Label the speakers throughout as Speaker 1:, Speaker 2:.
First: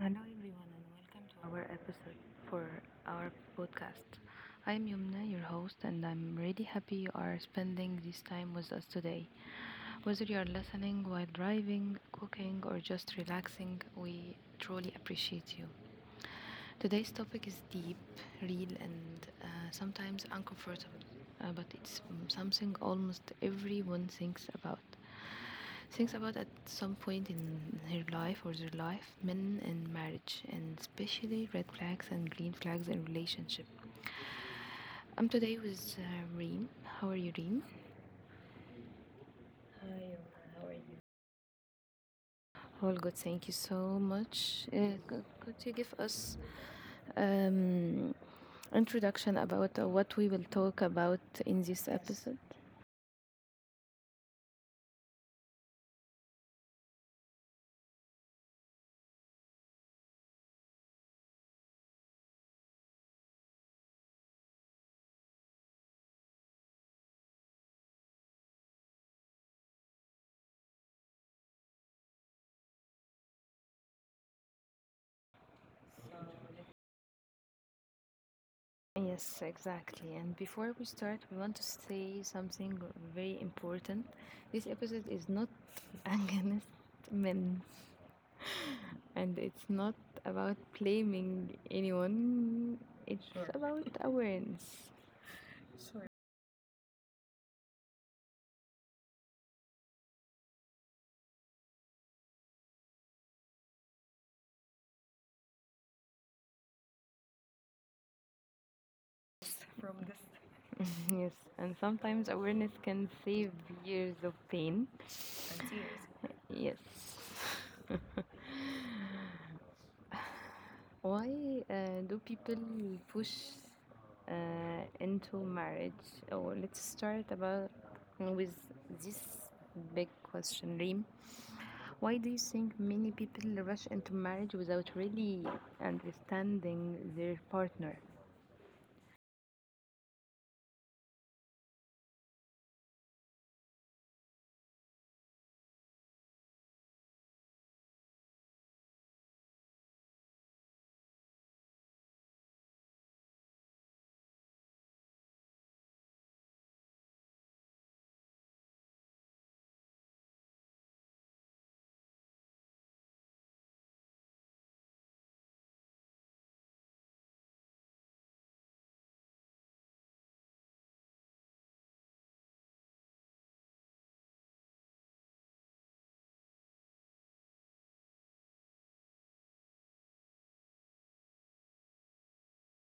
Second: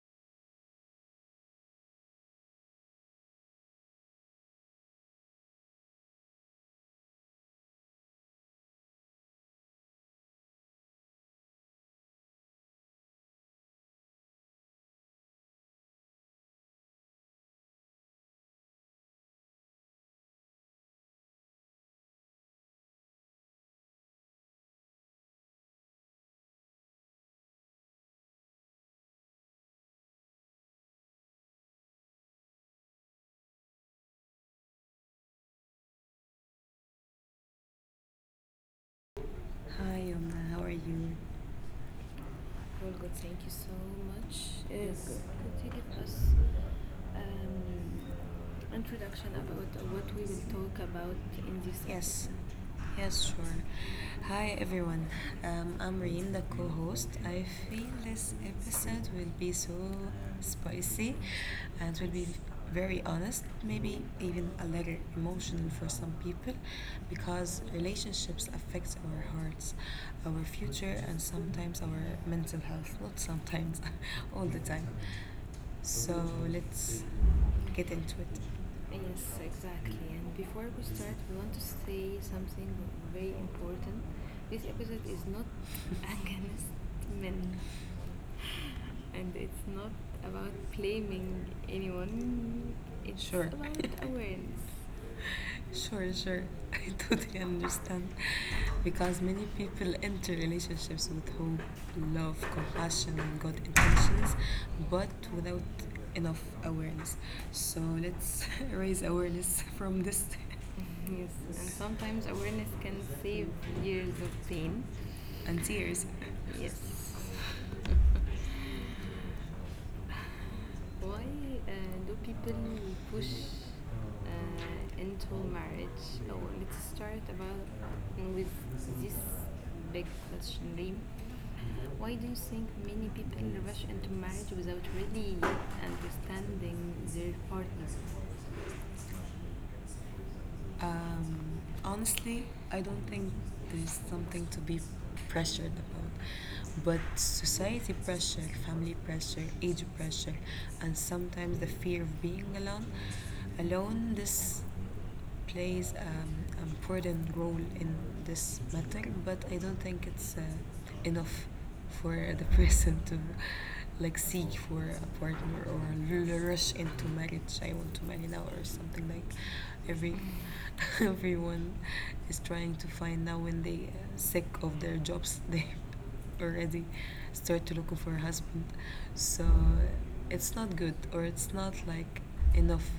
Speaker 1: Hello everyone and welcome to our episode for our podcast. I'm Yumna, your host, and I'm really happy you are spending this time with us today. Whether you are listening while driving, cooking, or just relaxing, we truly appreciate you. Today's topic is deep, real, and sometimes uncomfortable, but it's something almost everyone thinks about at some point in her life or their life: men and marriage, and especially red flags and green flags in relationship. I'm today with Reen. How are you, Reen? Hi,
Speaker 2: Hi,
Speaker 1: Yoma.
Speaker 2: Yomna. How
Speaker 1: How
Speaker 2: are
Speaker 1: are you?
Speaker 2: you? All
Speaker 1: All good,
Speaker 2: good. Thank
Speaker 1: thank you
Speaker 2: you so
Speaker 1: so
Speaker 2: much.
Speaker 1: much. Uh,
Speaker 2: Yes, good.
Speaker 1: could, could
Speaker 2: Could you
Speaker 1: you give
Speaker 2: give us
Speaker 1: us
Speaker 2: um,
Speaker 1: um,
Speaker 2: introduction
Speaker 1: introduction
Speaker 2: about
Speaker 1: about
Speaker 2: what
Speaker 1: what
Speaker 2: we
Speaker 1: we will
Speaker 2: will talk
Speaker 1: talk
Speaker 2: about
Speaker 1: about in
Speaker 2: in this?
Speaker 1: this. Yes.
Speaker 2: Yes.
Speaker 1: Episode?
Speaker 2: Yes, sure. Hi everyone. I'm Reem, the co-host. I feel this episode will be so spicy and will be very honest, maybe even a little emotional for some people because relationships affect our hearts, our future and sometimes our mental health, not sometimes, all the time. So let's get into it. Yes,
Speaker 1: Yes,
Speaker 2: exactly.
Speaker 1: exactly. And
Speaker 2: And before
Speaker 1: before we
Speaker 2: we start,
Speaker 1: start,
Speaker 2: we
Speaker 1: we
Speaker 2: want
Speaker 1: want
Speaker 2: to
Speaker 1: to
Speaker 2: say
Speaker 1: say
Speaker 2: something
Speaker 1: something
Speaker 2: very
Speaker 1: very
Speaker 2: important.
Speaker 1: important.
Speaker 2: This
Speaker 1: This
Speaker 2: episode
Speaker 1: episode
Speaker 2: is
Speaker 1: is
Speaker 2: not
Speaker 1: not
Speaker 2: against
Speaker 1: against
Speaker 2: men,
Speaker 1: men,
Speaker 2: and
Speaker 1: and
Speaker 2: it's
Speaker 1: it's
Speaker 2: not
Speaker 1: not
Speaker 2: about
Speaker 1: about
Speaker 2: blaming
Speaker 1: blaming
Speaker 2: anyone.
Speaker 1: anyone.
Speaker 2: It's,
Speaker 1: It's,
Speaker 2: sure,
Speaker 1: sure, about
Speaker 2: about awareness.
Speaker 1: awareness.
Speaker 2: Sure, sure. I totally understand. Because many people enter relationships with hope, love, compassion, and good intentions, but without enough awareness. So let's raise awareness from this. Yes,
Speaker 1: Yes,
Speaker 2: and
Speaker 1: and
Speaker 2: sometimes
Speaker 1: sometimes
Speaker 2: awareness
Speaker 1: awareness
Speaker 2: can
Speaker 1: can
Speaker 2: save
Speaker 1: save
Speaker 2: years
Speaker 1: years
Speaker 2: of
Speaker 1: of
Speaker 2: pain.
Speaker 1: pain.
Speaker 2: And tears. Yes.
Speaker 1: Yes.
Speaker 2: Why
Speaker 1: Why
Speaker 2: do
Speaker 1: do
Speaker 2: people
Speaker 1: people
Speaker 2: push
Speaker 1: push uh,
Speaker 2: into
Speaker 1: into
Speaker 2: marriage?
Speaker 1: marriage?
Speaker 2: Or
Speaker 1: Oh,
Speaker 2: let's
Speaker 1: let's
Speaker 2: start
Speaker 1: start
Speaker 2: about
Speaker 1: about
Speaker 2: with
Speaker 1: with
Speaker 2: this
Speaker 1: this
Speaker 2: big
Speaker 1: big
Speaker 2: question,
Speaker 1: question,
Speaker 2: Reem.
Speaker 1: Reem.
Speaker 2: Why
Speaker 1: Why
Speaker 2: do
Speaker 1: do
Speaker 2: you
Speaker 1: you
Speaker 2: think
Speaker 1: think
Speaker 2: many
Speaker 1: many
Speaker 2: people
Speaker 1: people
Speaker 2: rush
Speaker 1: rush
Speaker 2: into
Speaker 1: into
Speaker 2: marriage
Speaker 1: marriage
Speaker 2: without
Speaker 1: without
Speaker 2: really
Speaker 1: really
Speaker 2: understanding
Speaker 1: understanding
Speaker 2: their
Speaker 1: their
Speaker 2: partner?
Speaker 1: partner?
Speaker 2: Honestly, I don't think there's something to be pressured about. But society pressure, family pressure, age pressure, and sometimes the fear of being alone, this plays an important role in this matter. But I don't think it's enough for the person to like seek for a partner or rush into marriage. I want to marry now or something like every everyone is trying to find now when they sick of their jobs. They already start to look for a husband, so it's not good or it's not like enough.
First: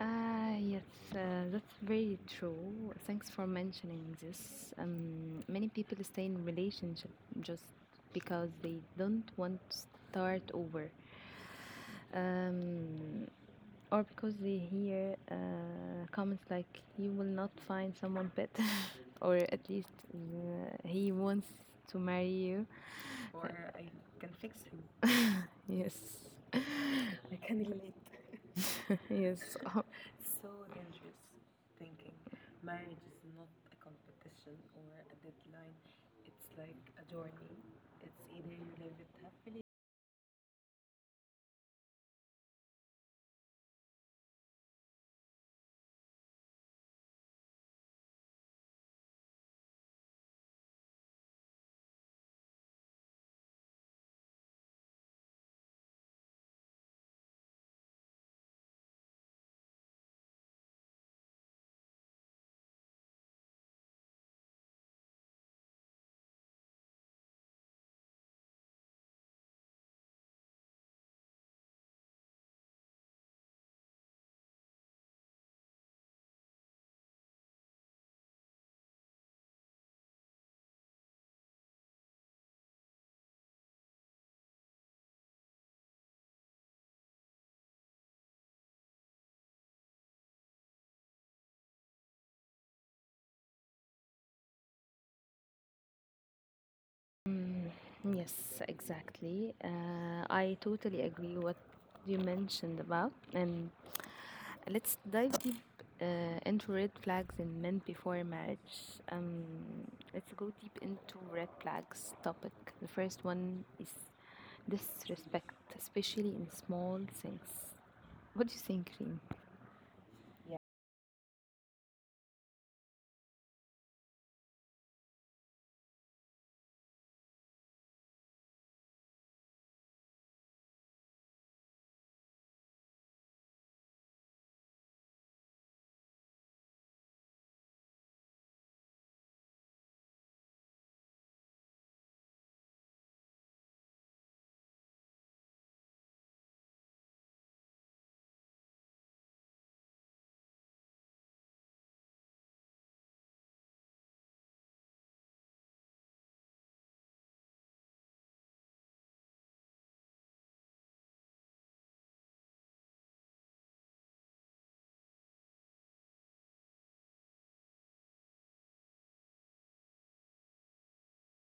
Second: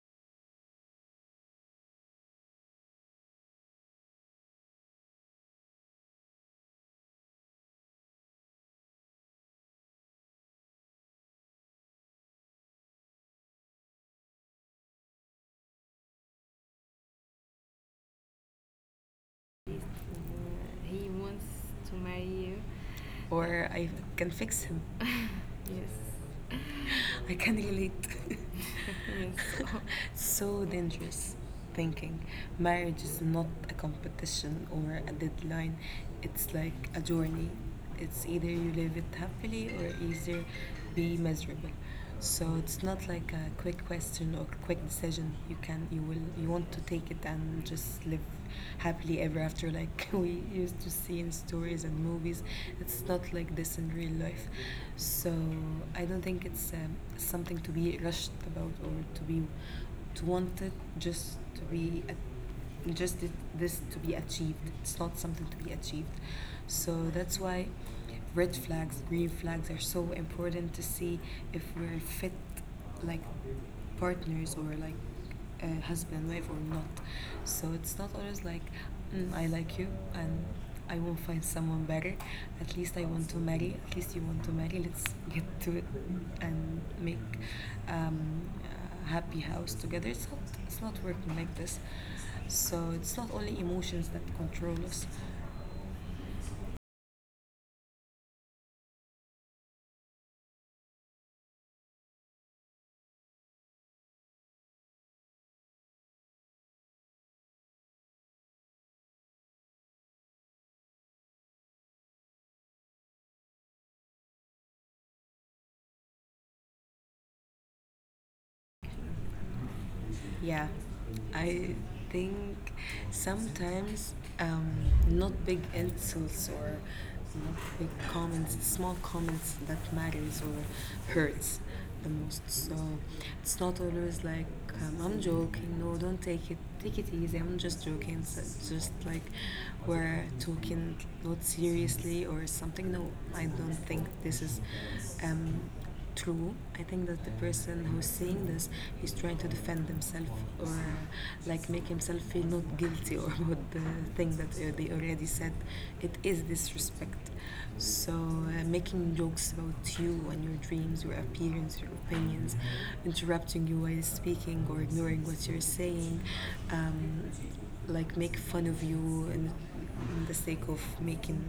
Speaker 1: Ah, yes, that's very true. Thanks for mentioning this. Many people stay in relationship just because they don't want to start over, um, or because they hear comments like "you will not find someone better," or at
Speaker 2: If,
Speaker 1: least
Speaker 2: he
Speaker 1: "he
Speaker 2: wants
Speaker 1: wants
Speaker 2: to
Speaker 1: to
Speaker 2: marry
Speaker 1: marry
Speaker 2: you.
Speaker 1: you."
Speaker 2: Or I can fix him. Yes.
Speaker 1: Yes.
Speaker 2: I can relate.
Speaker 1: Yes.
Speaker 2: So, so dangerous thinking. Marriage is not a competition or a deadline, it's like a journey. It's either you live it happily or either be miserable. So it's not like a quick question or quick decision. You can you will you want to take it and just live happily ever after like we used to see in stories and movies. It's not like this in real life. So I don't think it's something to be rushed about or to be to want it just to be a- just it, this to be achieved. It's not something to be achieved. So that's why red flags, green flags are so important to see if we're fit like partners or like husband, wife or not. So it's not always like I like you and I will find someone better. At least I want to marry. At least you want to marry. Let's get to it and make um, a happy house together. It's not. It's not working like this. So it's not only emotions that control us.
Speaker 1: Mm, yes, exactly. I totally agree what you mentioned about. And let's dive deep uh, into red flags in men before marriage. Um, let's go deep into red flags topic. The first one is disrespect, especially in small things. What do you think, Reem?
Speaker 2: Yeah, I think sometimes um, not big insults or not big comments, small comments that matters or hurts the most. So it's not always like I'm joking. No, don't take it. Take it easy. I'm just joking. So it's just like we're talking not seriously or something. No, I don't think this is um, true. I think that the person who's saying this, he's trying to defend himself or like make himself feel not guilty or about the thing that they already said. It is disrespect. So making jokes about you and your dreams, your appearance, your opinions, interrupting you while speaking or ignoring what you're saying, um, like make fun of you and in the sake of making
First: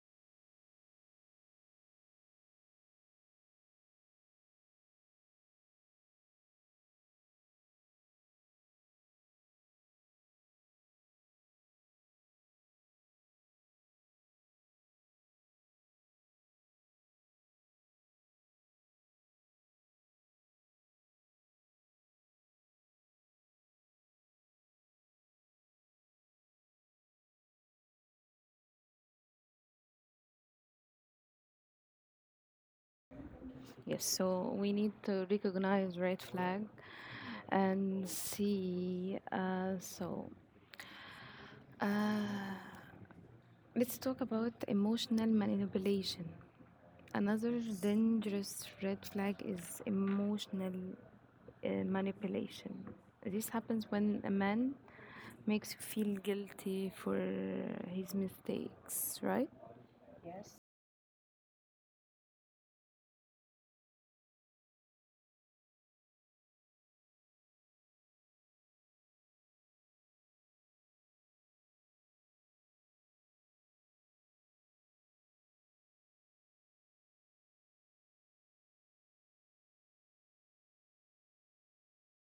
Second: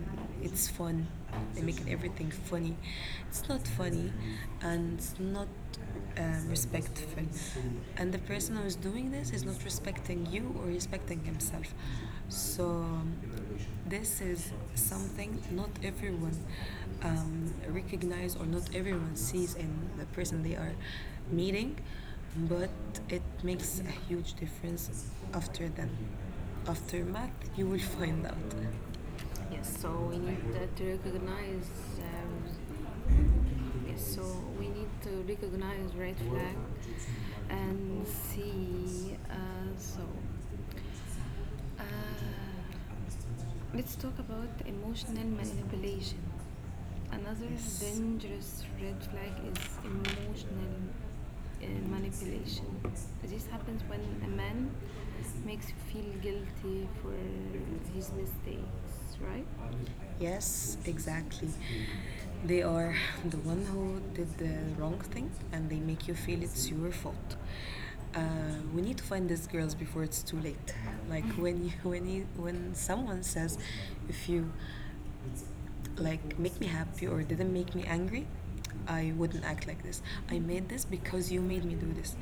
Speaker 2: it's fun and making everything funny. It's not funny and it's not respectful. And the person who's doing this is not respecting you or respecting himself. So this is something not everyone recognize or not everyone sees in the person they are meeting, but it makes a huge difference after then aftermath, you will find out. Yes, so we need to recognize. Um,
Speaker 1: Yes,
Speaker 2: yes, so
Speaker 1: so
Speaker 2: we
Speaker 1: we need
Speaker 2: need to
Speaker 1: to
Speaker 2: recognize
Speaker 1: recognize
Speaker 2: red
Speaker 1: red
Speaker 2: flag
Speaker 1: flag
Speaker 2: and
Speaker 1: and see.
Speaker 2: see. Uh,
Speaker 1: Uh,
Speaker 2: Let's
Speaker 1: Let's
Speaker 2: talk
Speaker 1: talk
Speaker 2: about
Speaker 1: about
Speaker 2: emotional
Speaker 1: emotional
Speaker 2: manipulation.
Speaker 1: manipulation.
Speaker 2: Another,
Speaker 1: Another
Speaker 2: yes, dangerous
Speaker 1: dangerous
Speaker 2: red
Speaker 1: red
Speaker 2: flag
Speaker 1: flag
Speaker 2: is
Speaker 1: is emotional
Speaker 2: emotional manipulation.
Speaker 1: manipulation.
Speaker 2: This
Speaker 1: This
Speaker 2: happens
Speaker 1: happens
Speaker 2: when
Speaker 1: when
Speaker 2: a
Speaker 1: a
Speaker 2: man
Speaker 1: man
Speaker 2: makes
Speaker 1: makes
Speaker 2: you
Speaker 1: you
Speaker 2: feel
Speaker 1: feel
Speaker 2: guilty
Speaker 1: guilty
Speaker 2: for
Speaker 1: for
Speaker 2: his
Speaker 1: his
Speaker 2: mistakes,
Speaker 1: mistakes,
Speaker 2: right?
Speaker 1: right?
Speaker 2: Yes, exactly. They are the one who did the wrong thing and they make you feel it's your fault. Uh, we need to find these girls before it's too late. Like when you, when someone says, if you like make me happy or didn't make me angry, I wouldn't act like this. I made this because you made me do this.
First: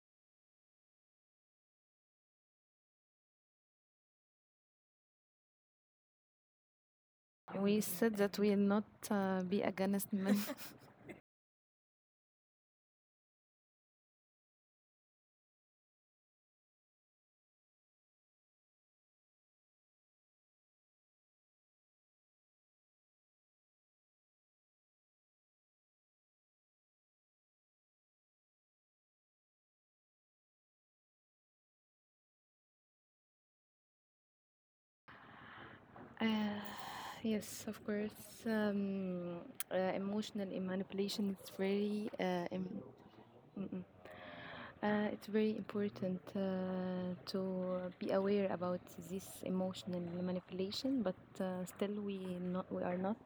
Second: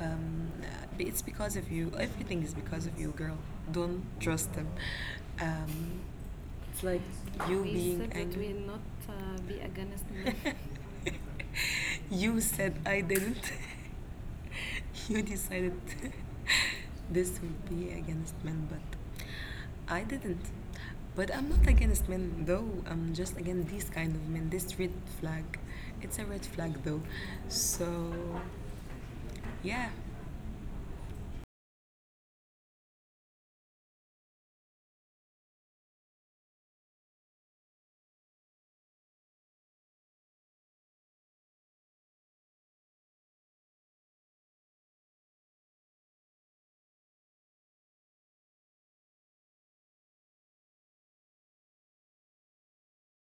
Speaker 2: Um, it's because of you. Everything is because of you, girl. Don't trust them. Um, it's like you we
Speaker 1: We
Speaker 2: being said
Speaker 1: said
Speaker 2: angry. That
Speaker 1: that
Speaker 2: angry.
Speaker 1: we'll
Speaker 2: We'll not
Speaker 1: not
Speaker 2: be
Speaker 1: be
Speaker 2: against
Speaker 1: against men.
Speaker 2: men. You said I didn't. You decided this would be against men, but I didn't. But I'm not against men though. I'm just against these kind of men. This red flag. It's a red flag though. So yeah.
Speaker 1: uh, yes, of course. Um, Emotional manipulation is very mm, mm. It's very important to be aware about this emotional manipulation, but uh, still we are not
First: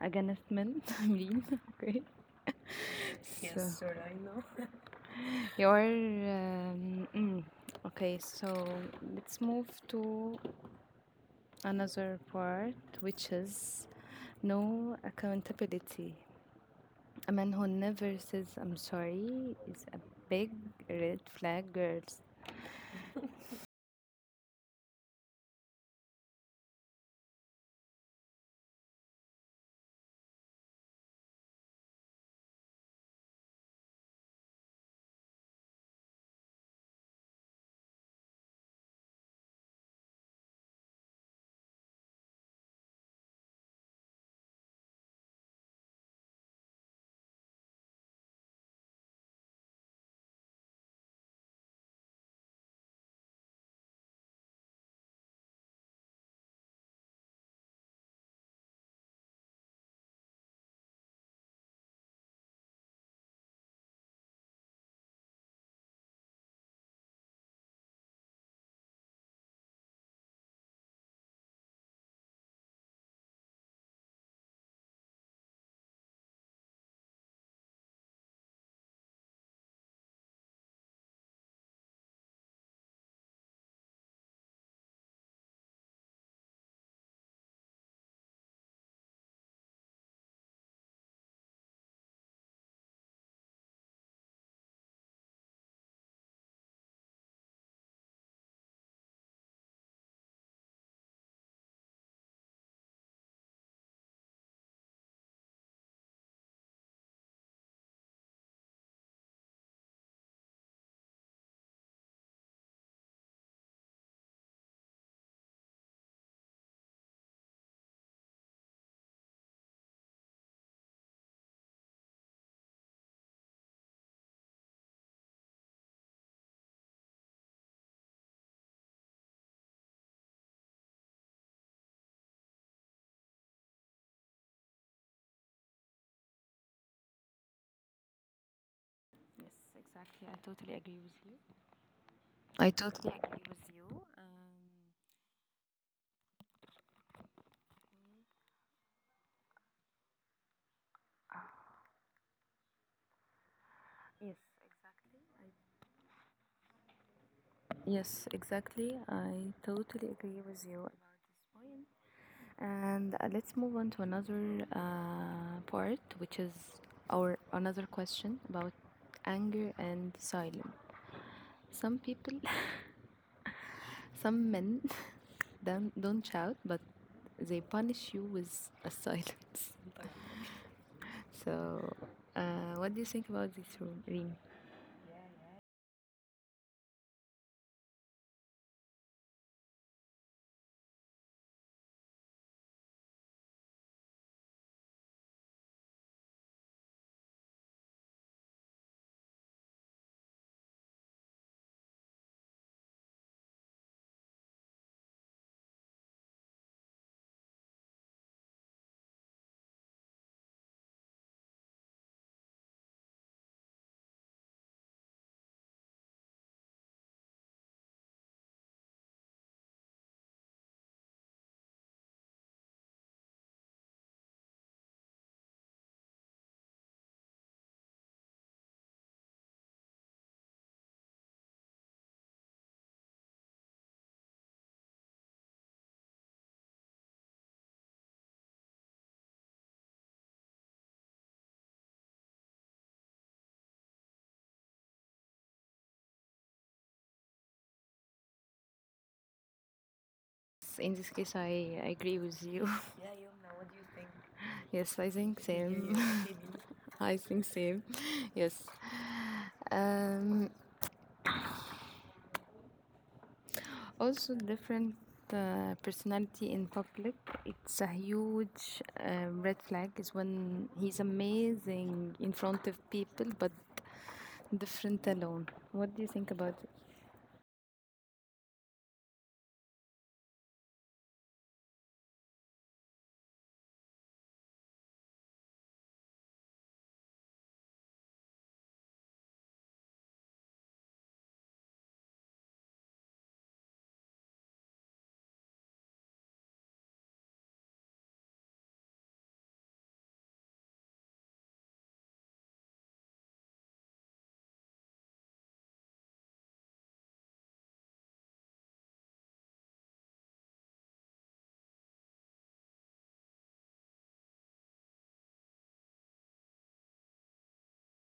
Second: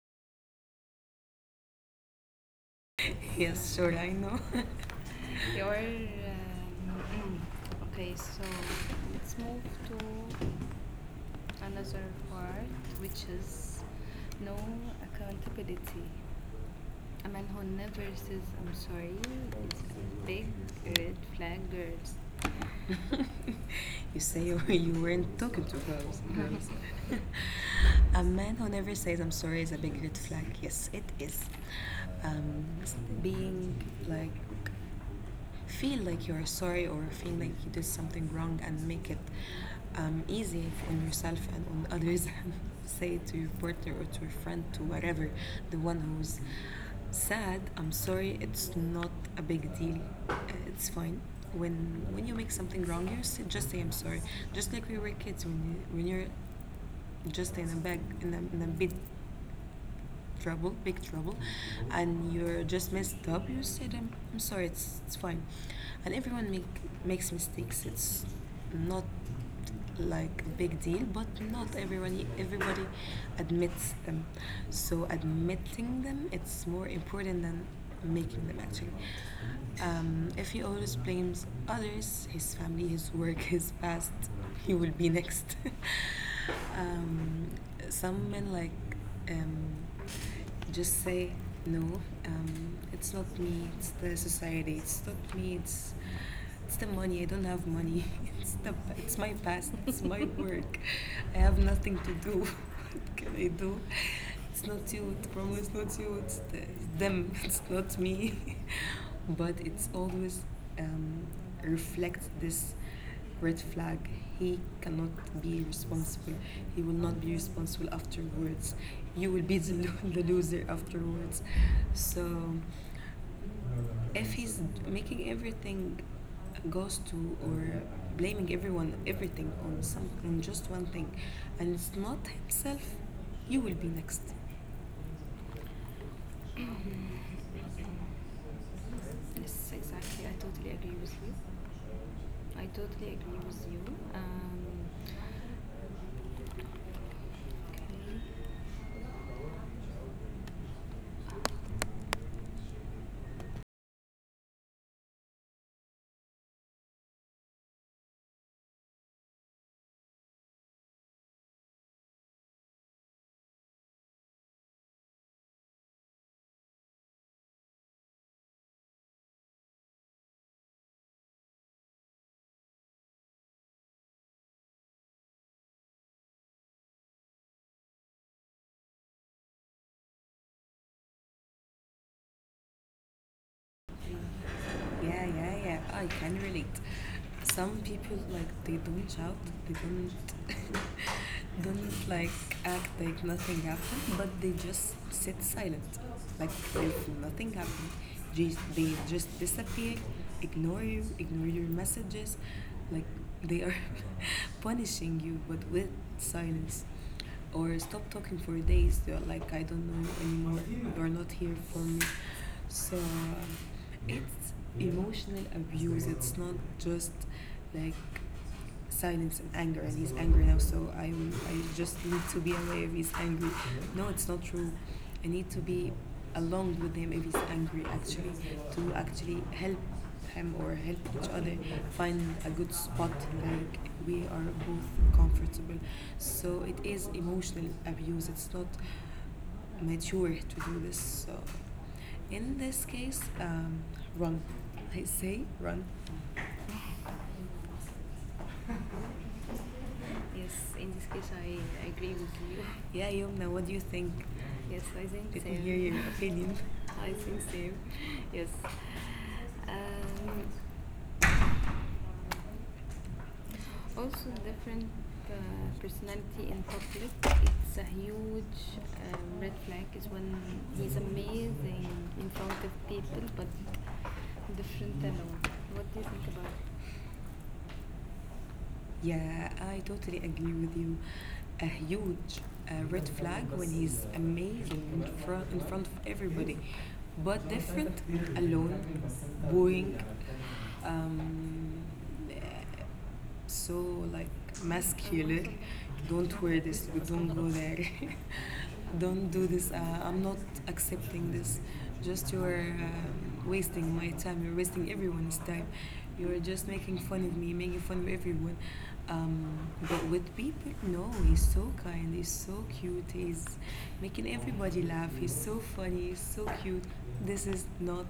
Speaker 1: against men. I mean, okay. So
Speaker 2: Yes, sure. I know. Your
Speaker 1: you're um, mm,
Speaker 2: okay,
Speaker 1: okay.
Speaker 2: so
Speaker 1: So
Speaker 2: let's
Speaker 1: let's
Speaker 2: move
Speaker 1: move to
Speaker 2: to another
Speaker 1: another
Speaker 2: part,
Speaker 1: part,
Speaker 2: which
Speaker 1: which
Speaker 2: is
Speaker 1: is
Speaker 2: no
Speaker 1: no
Speaker 2: accountability.
Speaker 1: accountability. A
Speaker 2: A man
Speaker 1: man
Speaker 2: who
Speaker 1: who
Speaker 2: never
Speaker 1: never
Speaker 2: says
Speaker 1: says
Speaker 2: I'm
Speaker 1: "I'm
Speaker 2: sorry
Speaker 1: sorry" is
Speaker 2: is a
Speaker 1: a
Speaker 2: big
Speaker 1: big
Speaker 2: red
Speaker 1: red
Speaker 2: flag,
Speaker 1: flag,
Speaker 2: girls.
Speaker 1: girls.
Speaker 2: You say you, you weren't talking to girls. Girls. A man who never says I'm sorry is a big red flag. Yes, it is. Um, being like feel like you are sorry or feel like you did something wrong and make it easy on yourself and on others and say to your partner or to your friend to whatever the one who's sad, I'm sorry, it's not a big deal. Uh, it's fine when you make something wrong you just say I'm sorry, just like we were kids when, when you're just in a bag in a bit trouble, big trouble, and you're just messed up, you said, I'm sorry, it's fine. And makes mistakes. It's not like a big deal, but not everybody admits them. So admitting them, it's more important than making them actually. If he always blames others, his family, his work, his past, he will be next. um, some men like um, just say no. It's not me, it's the society, it's not me, it's the money, I don't have money. It's the it's my past, it's my work, I have nothing to do. What can I do? It's not you, the problem is not you, it's them. It's not me. But it's always um, reflects this red flag. He cannot be responsible. He will not be responsible afterwards. You will be the loser afterwards. So if he's making everything goes to or blaming everyone everything on some on just one thing and it's not himself, you will be next. Yes,
Speaker 1: Yes,
Speaker 2: exactly.
Speaker 1: exactly.
Speaker 2: I
Speaker 1: I
Speaker 2: totally
Speaker 1: totally
Speaker 2: agree
Speaker 1: agree
Speaker 2: with
Speaker 1: with you.
Speaker 2: you. I
Speaker 1: I totally
Speaker 2: totally
Speaker 1: agree
Speaker 2: agree with
Speaker 1: with
Speaker 2: you.
Speaker 1: you.
Speaker 2: Um, okay.
Speaker 1: Um, yes, exactly. I totally agree with you about this point. And let's move on to another part, which is our another question about anger and silence. Some people, some men, don't shout, but they punish you with a silence. So, uh, what do you think about this, Reem?
Speaker 2: Yeah, yeah, yeah. I can relate. Some people like they don't shout, they don't don't like act like nothing happened, but they just sit silent, like if nothing happened. They just disappear, ignore you, ignore your messages, like they are punishing you, but with silence or stop talking for days. They're like, I don't know you anymore, you're not here for me. So it's emotional abuse, it's not just like silence and anger, and he's angry now, so I just need to be aware if he's angry. No, it's not true. I need to be along with him if he's angry, actually, to actually help him or help each other find a good spot like we are both comfortable. So it is emotional abuse. It's not mature to do this. So in this case, run. I say run. Yes,
Speaker 1: In
Speaker 2: in this
Speaker 1: this
Speaker 2: case,
Speaker 1: case, I,
Speaker 2: I
Speaker 1: I
Speaker 2: agree
Speaker 1: agree
Speaker 2: with
Speaker 1: with
Speaker 2: you.
Speaker 1: you.
Speaker 2: Yeah, Yumna, what do you think? Yes,
Speaker 1: Yes,
Speaker 2: I
Speaker 1: I
Speaker 2: think
Speaker 1: think
Speaker 2: Let so. Me same. Hear
Speaker 1: same.
Speaker 2: your opinion. I
Speaker 1: I
Speaker 2: think
Speaker 1: think
Speaker 2: same.
Speaker 1: same.
Speaker 2: Yes.
Speaker 1: Yes.
Speaker 2: Um,
Speaker 1: Um,
Speaker 2: also,
Speaker 1: also,
Speaker 2: different
Speaker 1: different
Speaker 2: uh, personality
Speaker 1: personality
Speaker 2: in
Speaker 1: in
Speaker 2: public.
Speaker 1: public.
Speaker 2: It's
Speaker 1: It's
Speaker 2: a
Speaker 1: a
Speaker 2: huge
Speaker 1: huge
Speaker 2: red
Speaker 1: red
Speaker 2: flag.
Speaker 1: flag.
Speaker 2: Is
Speaker 1: Is
Speaker 2: when
Speaker 1: when
Speaker 2: he's
Speaker 1: he's
Speaker 2: amazing
Speaker 1: amazing in
Speaker 2: in front
Speaker 1: front of
Speaker 2: of
Speaker 1: people,
Speaker 2: people, but
Speaker 1: but different
Speaker 2: different alone.
Speaker 1: alone. What
Speaker 2: What
Speaker 1: do
Speaker 2: do
Speaker 1: you
Speaker 2: you
Speaker 1: think
Speaker 2: think about
Speaker 1: about
Speaker 2: it?
Speaker 1: it?
Speaker 2: Yeah, I totally agree with you. A huge red flag when he's amazing in front of everybody, but different, alone, booing, um, so like muscular, don't wear this, don't go there, don't do this. I'm not accepting this, just you're wasting my time, you're wasting everyone's time, you're just making fun of me, making fun of everyone. um, but with people no, he's so kind, he's so cute, he's making everybody laugh, he's so funny, he's so cute. This is not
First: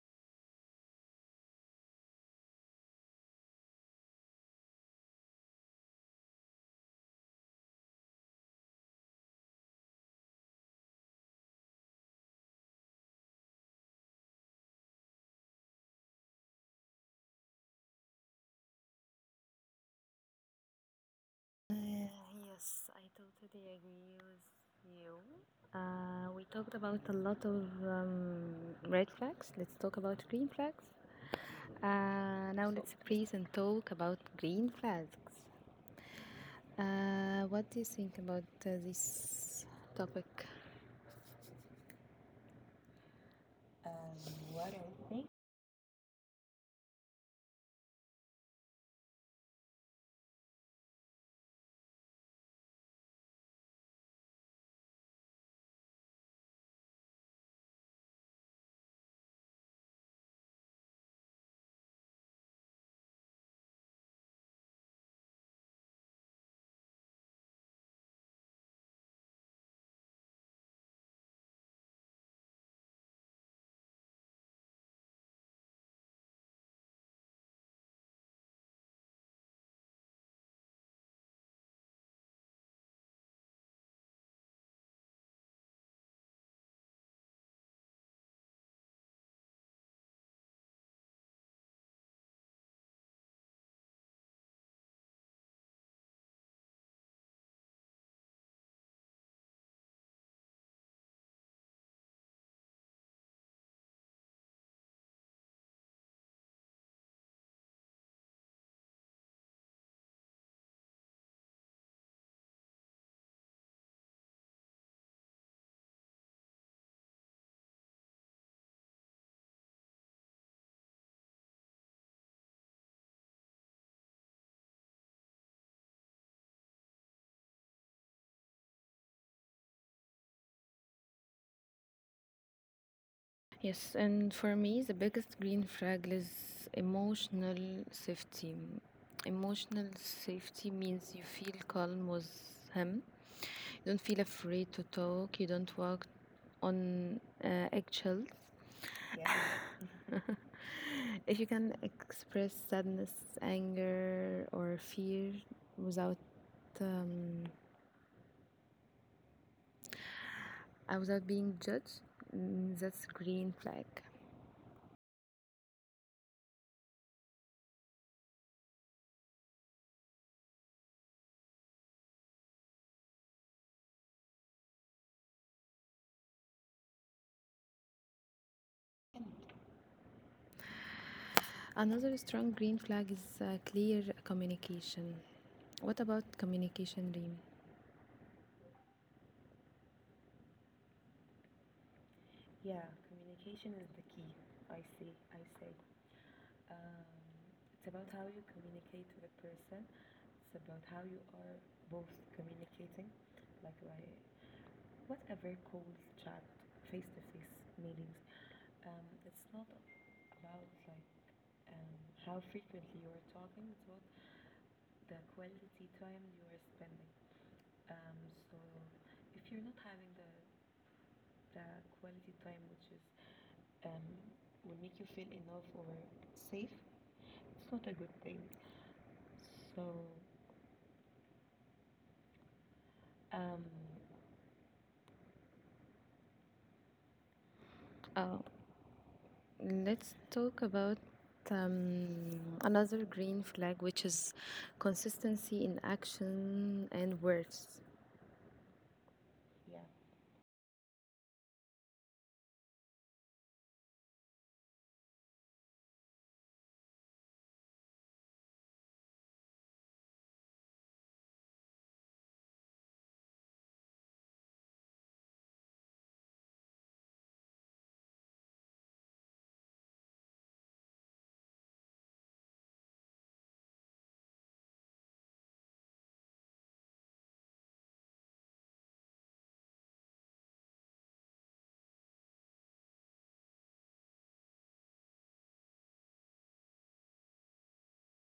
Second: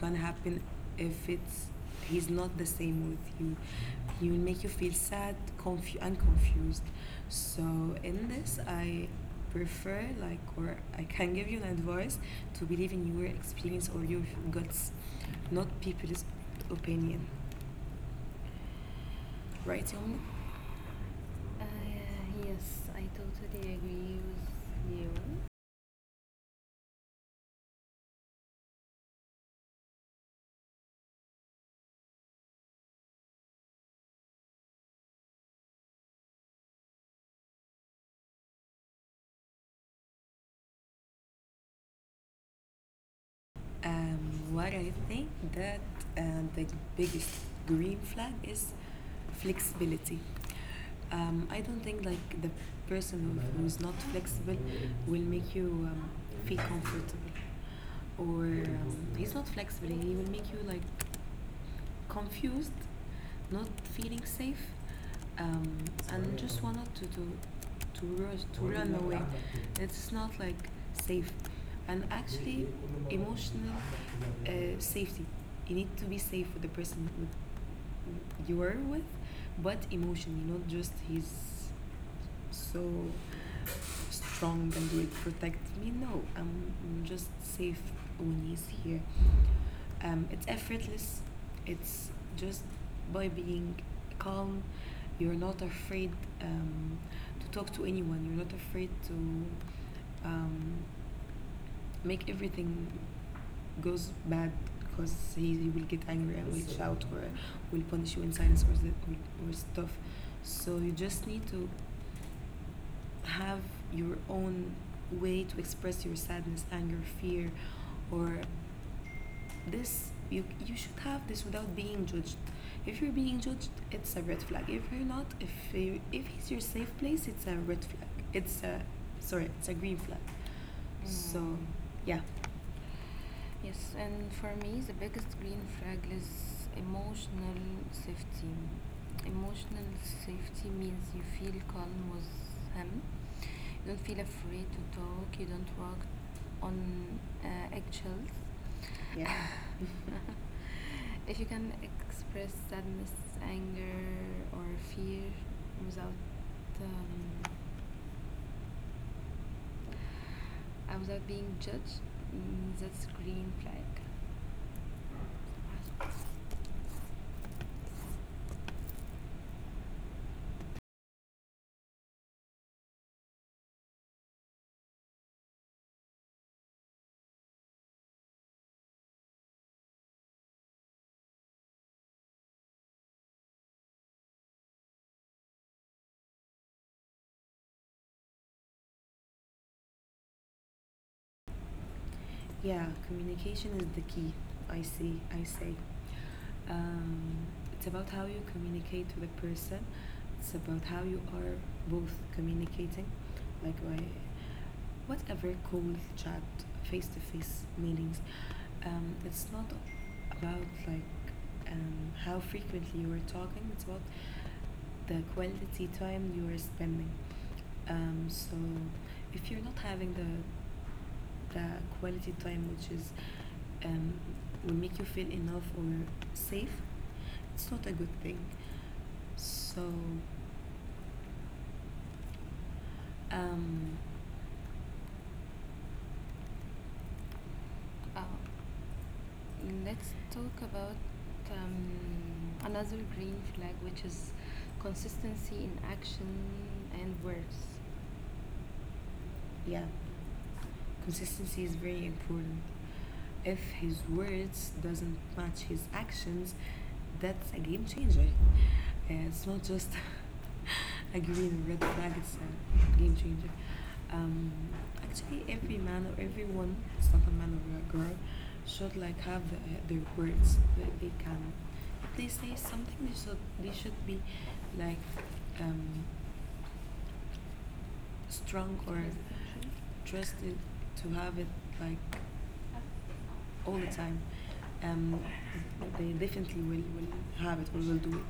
Speaker 2: gonna happen. If it's he's not the same with you. He will make you feel sad, and confused. So in this, I prefer like or I can give you an advice to believe in your experience or your guts, not people's opinion. Right, Yomna? Uh,
Speaker 1: Uh,
Speaker 2: yes,
Speaker 1: yes,
Speaker 2: I
Speaker 1: I
Speaker 2: totally
Speaker 1: totally agree
Speaker 2: agree
Speaker 1: with
Speaker 2: with you.
Speaker 1: you. We talked about a lot of red flags. Let's talk about green flags. Now. So, let's freeze and talk about green flags. What do you think about this topic?
Speaker 2: What I think that the biggest green flag is flexibility. I don't think like the person who's not flexible will make you feel comfortable, or he's not flexible. He will make you like confused, not feeling safe, um, and just wanted to rush, to run away. It's not like safe, and actually emotional uh, safety. You need to be safe with the person with, you are with, but emotionally, not just he's so strong and will protect me. No, I'm just safe when he's here. It's effortless, it's just by being calm, you're not afraid, um, to talk to anyone. You're not afraid to um, make everything goes bad because he will get angry and will shout or will punish you in silence or, or stuff. So you just need to have your own way to express your sadness, anger, fear, or this. You should have this without being judged. If you're being judged, it's a red flag. If you're not, if it's your safe place, it's a red flag, it's a, sorry, it's a green flag. Mm. So yeah.
Speaker 1: Yes,
Speaker 2: Yes,
Speaker 1: and
Speaker 2: and
Speaker 1: for
Speaker 2: for
Speaker 1: me,
Speaker 2: me,
Speaker 1: the
Speaker 2: the biggest
Speaker 1: biggest green
Speaker 2: green
Speaker 1: flag
Speaker 2: flag
Speaker 1: is
Speaker 2: is
Speaker 1: emotional
Speaker 2: emotional
Speaker 1: safety.
Speaker 2: safety.
Speaker 1: Emotional
Speaker 2: Emotional
Speaker 1: safety
Speaker 2: safety means
Speaker 1: means you
Speaker 2: you
Speaker 1: feel
Speaker 2: feel calm
Speaker 1: calm with
Speaker 2: with
Speaker 1: him.
Speaker 2: him.
Speaker 1: You
Speaker 2: You
Speaker 1: don't
Speaker 2: don't
Speaker 1: feel
Speaker 2: feel
Speaker 1: afraid
Speaker 2: afraid
Speaker 1: to
Speaker 2: to talk.
Speaker 1: talk. You
Speaker 2: You don't
Speaker 1: don't walk
Speaker 2: walk
Speaker 1: on
Speaker 2: on
Speaker 1: eggshells.
Speaker 2: eggshells. Yeah.
Speaker 1: If you
Speaker 2: If you
Speaker 1: can
Speaker 2: can
Speaker 1: express
Speaker 2: express
Speaker 1: sadness,
Speaker 2: sadness, anger,
Speaker 1: anger,
Speaker 2: or
Speaker 1: or
Speaker 2: fear
Speaker 1: fear without
Speaker 2: without
Speaker 1: um,
Speaker 2: um,
Speaker 1: Without
Speaker 2: without
Speaker 1: being
Speaker 2: being
Speaker 1: judged,
Speaker 2: judged,
Speaker 1: mm, that's
Speaker 2: that's
Speaker 1: green
Speaker 2: green flag.
Speaker 1: flag. Another strong green flag is clear communication. What about communication, Reem?
Speaker 2: Yeah, communication is the key. I see, I say. Um, it's about how you communicate to the person. It's about how you are both communicating, like by whatever call, chat, face to face meetings. It's not about like how frequently you are talking. It's about the quality time you are spending. So if you're not having the quality time which is um, will make you feel enough or safe, it's not a good thing. So um, Uh,
Speaker 1: Uh,
Speaker 2: let's
Speaker 1: let's
Speaker 2: talk
Speaker 1: talk about
Speaker 2: about
Speaker 1: um,
Speaker 2: um, another
Speaker 1: another green
Speaker 2: green
Speaker 1: flag,
Speaker 2: flag,
Speaker 1: which
Speaker 2: which
Speaker 1: is
Speaker 2: is consistency
Speaker 1: consistency
Speaker 2: in
Speaker 1: in
Speaker 2: action
Speaker 1: action
Speaker 2: and
Speaker 1: and words.
Speaker 2: words. Yeah. Consistency is very important. If his words doesn't match his actions, that's a game changer. It's not just a green or red flag, it's a game changer. Um, actually, every man or everyone, it's not a man or a girl, should like have their words that they can. If they say something, they should be like um, strong or trusted to have it like all the time. Um, they definitely will have it or will do it.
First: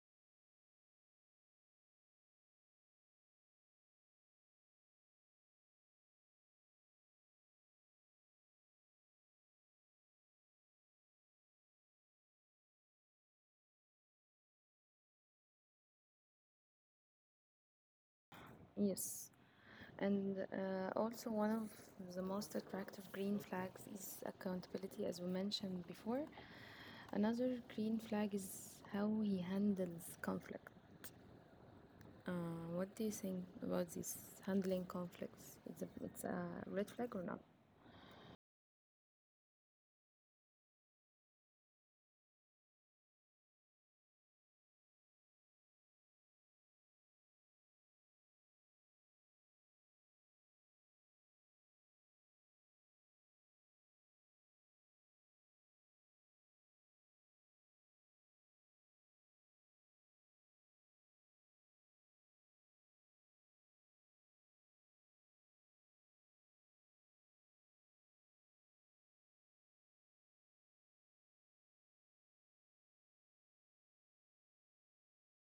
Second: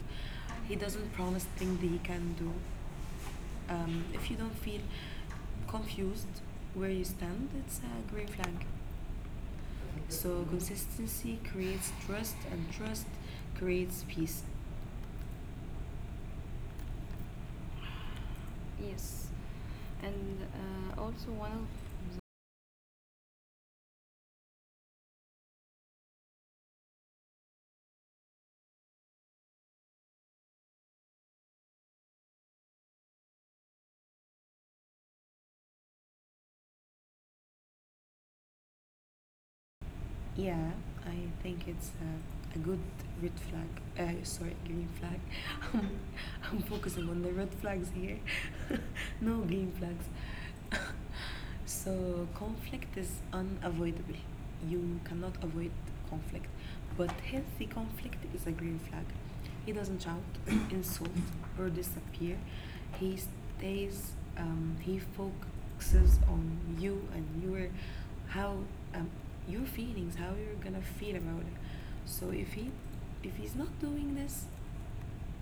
Speaker 2: He doesn't promise things that he can do. If you don't feel confused where you stand, it's a green flag. So consistency creates trust, and trust creates peace. Yes,
Speaker 1: Yes. And
Speaker 2: and all.
Speaker 1: also, one of the most attractive green flags is accountability, as we mentioned before. Another green flag is how he handles conflict. Uh, what do you think about this handling conflicts? It's a red flag or not?
Speaker 2: Yeah, I think it's a good red flag. Sorry, green flag. I'm focusing on the red flags here. No green flags. So conflict is unavoidable. You cannot avoid conflict. But healthy conflict is a green flag. He doesn't shout, insult, or disappear. He stays, he focuses on you and your, how, um, your feelings, how you're gonna feel about it. So if he's not doing this,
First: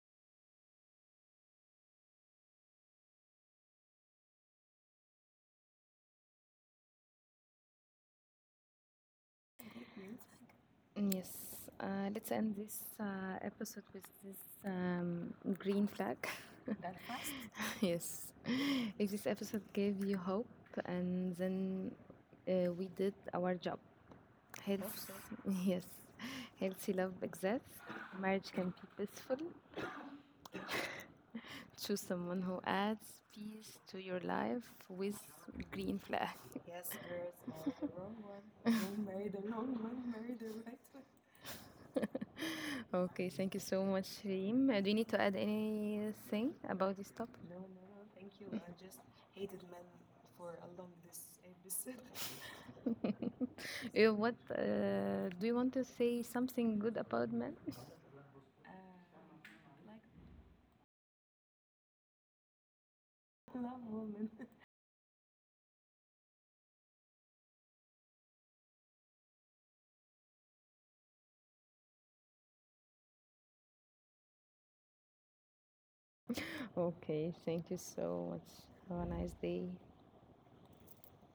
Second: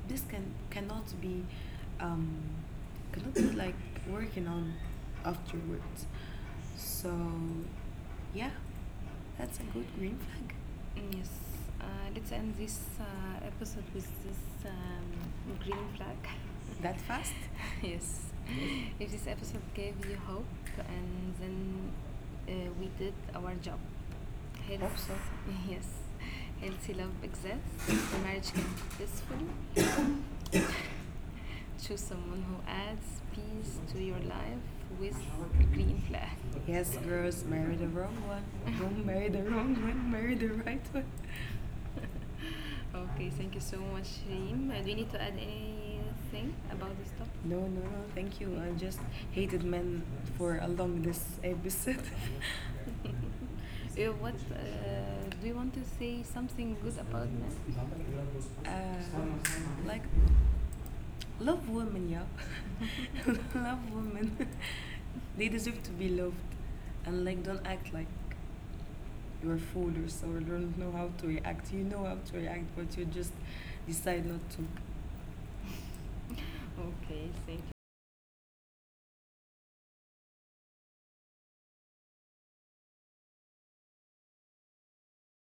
Speaker 2: this can, cannot be, um cannot be like working on afterwards. So yeah, that's a good green flag.
Speaker 1: Yes,
Speaker 2: Yes. Uh, let's
Speaker 1: let's
Speaker 2: end
Speaker 1: end
Speaker 2: this
Speaker 1: this
Speaker 2: episode
Speaker 1: episode with
Speaker 2: with
Speaker 1: this
Speaker 2: this green
Speaker 1: green
Speaker 2: flag.
Speaker 1: flag.
Speaker 2: That fast. Yes.
Speaker 1: Yes,
Speaker 2: If
Speaker 1: if
Speaker 2: this
Speaker 1: this episode
Speaker 2: episode gave
Speaker 1: gave
Speaker 2: you
Speaker 1: you hope
Speaker 2: hope and
Speaker 1: and then
Speaker 2: then
Speaker 1: we
Speaker 2: we
Speaker 1: did
Speaker 2: did our
Speaker 1: our
Speaker 2: job.
Speaker 1: job. Hope
Speaker 2: Health, hope
Speaker 1: so.
Speaker 2: so.
Speaker 1: Health, yes,
Speaker 2: Yes.
Speaker 1: healthy
Speaker 2: Healthy
Speaker 1: love
Speaker 2: love
Speaker 1: exists.
Speaker 2: exists. The
Speaker 1: Marriage
Speaker 2: marriage can
Speaker 1: can
Speaker 2: be
Speaker 1: be peaceful.
Speaker 2: peaceful.
Speaker 1: Choose
Speaker 2: Choose
Speaker 1: someone
Speaker 2: someone
Speaker 1: who
Speaker 2: who
Speaker 1: adds
Speaker 2: adds
Speaker 1: peace
Speaker 2: peace
Speaker 1: to
Speaker 2: to
Speaker 1: your
Speaker 2: your
Speaker 1: life
Speaker 2: life
Speaker 1: with
Speaker 2: with
Speaker 1: green
Speaker 2: green
Speaker 1: flag.
Speaker 2: flag. Yes, girls, marry the wrong one. Don't marry the wrong one, marry the right one.
Speaker 1: Okay,
Speaker 2: Okay,
Speaker 1: thank
Speaker 2: thank
Speaker 1: you
Speaker 2: you so
Speaker 1: so
Speaker 2: much,
Speaker 1: much, Reem.
Speaker 2: Reem.
Speaker 1: Do
Speaker 2: Do
Speaker 1: you
Speaker 2: you
Speaker 1: need
Speaker 2: need
Speaker 1: to
Speaker 2: to
Speaker 1: add
Speaker 2: add
Speaker 1: anything
Speaker 2: anything
Speaker 1: about
Speaker 2: about
Speaker 1: this
Speaker 2: this topic?
Speaker 1: topic?
Speaker 2: No, No, thank you. I just hated men for along this episode.
Speaker 1: Uh, what
Speaker 2: What
Speaker 1: uh, do
Speaker 2: do
Speaker 1: you
Speaker 2: you
Speaker 1: want
Speaker 2: want to
Speaker 1: to
Speaker 2: say
Speaker 1: say
Speaker 2: something
Speaker 1: something good
Speaker 2: good about
Speaker 1: about men?
Speaker 2: men? Like love women, yeah. Love women. They deserve to be loved, and like don't act like you're foolish or don't know how to react. You know how to react, but you just decide not to.
Speaker 1: Okay, thank you so much. Have a nice day.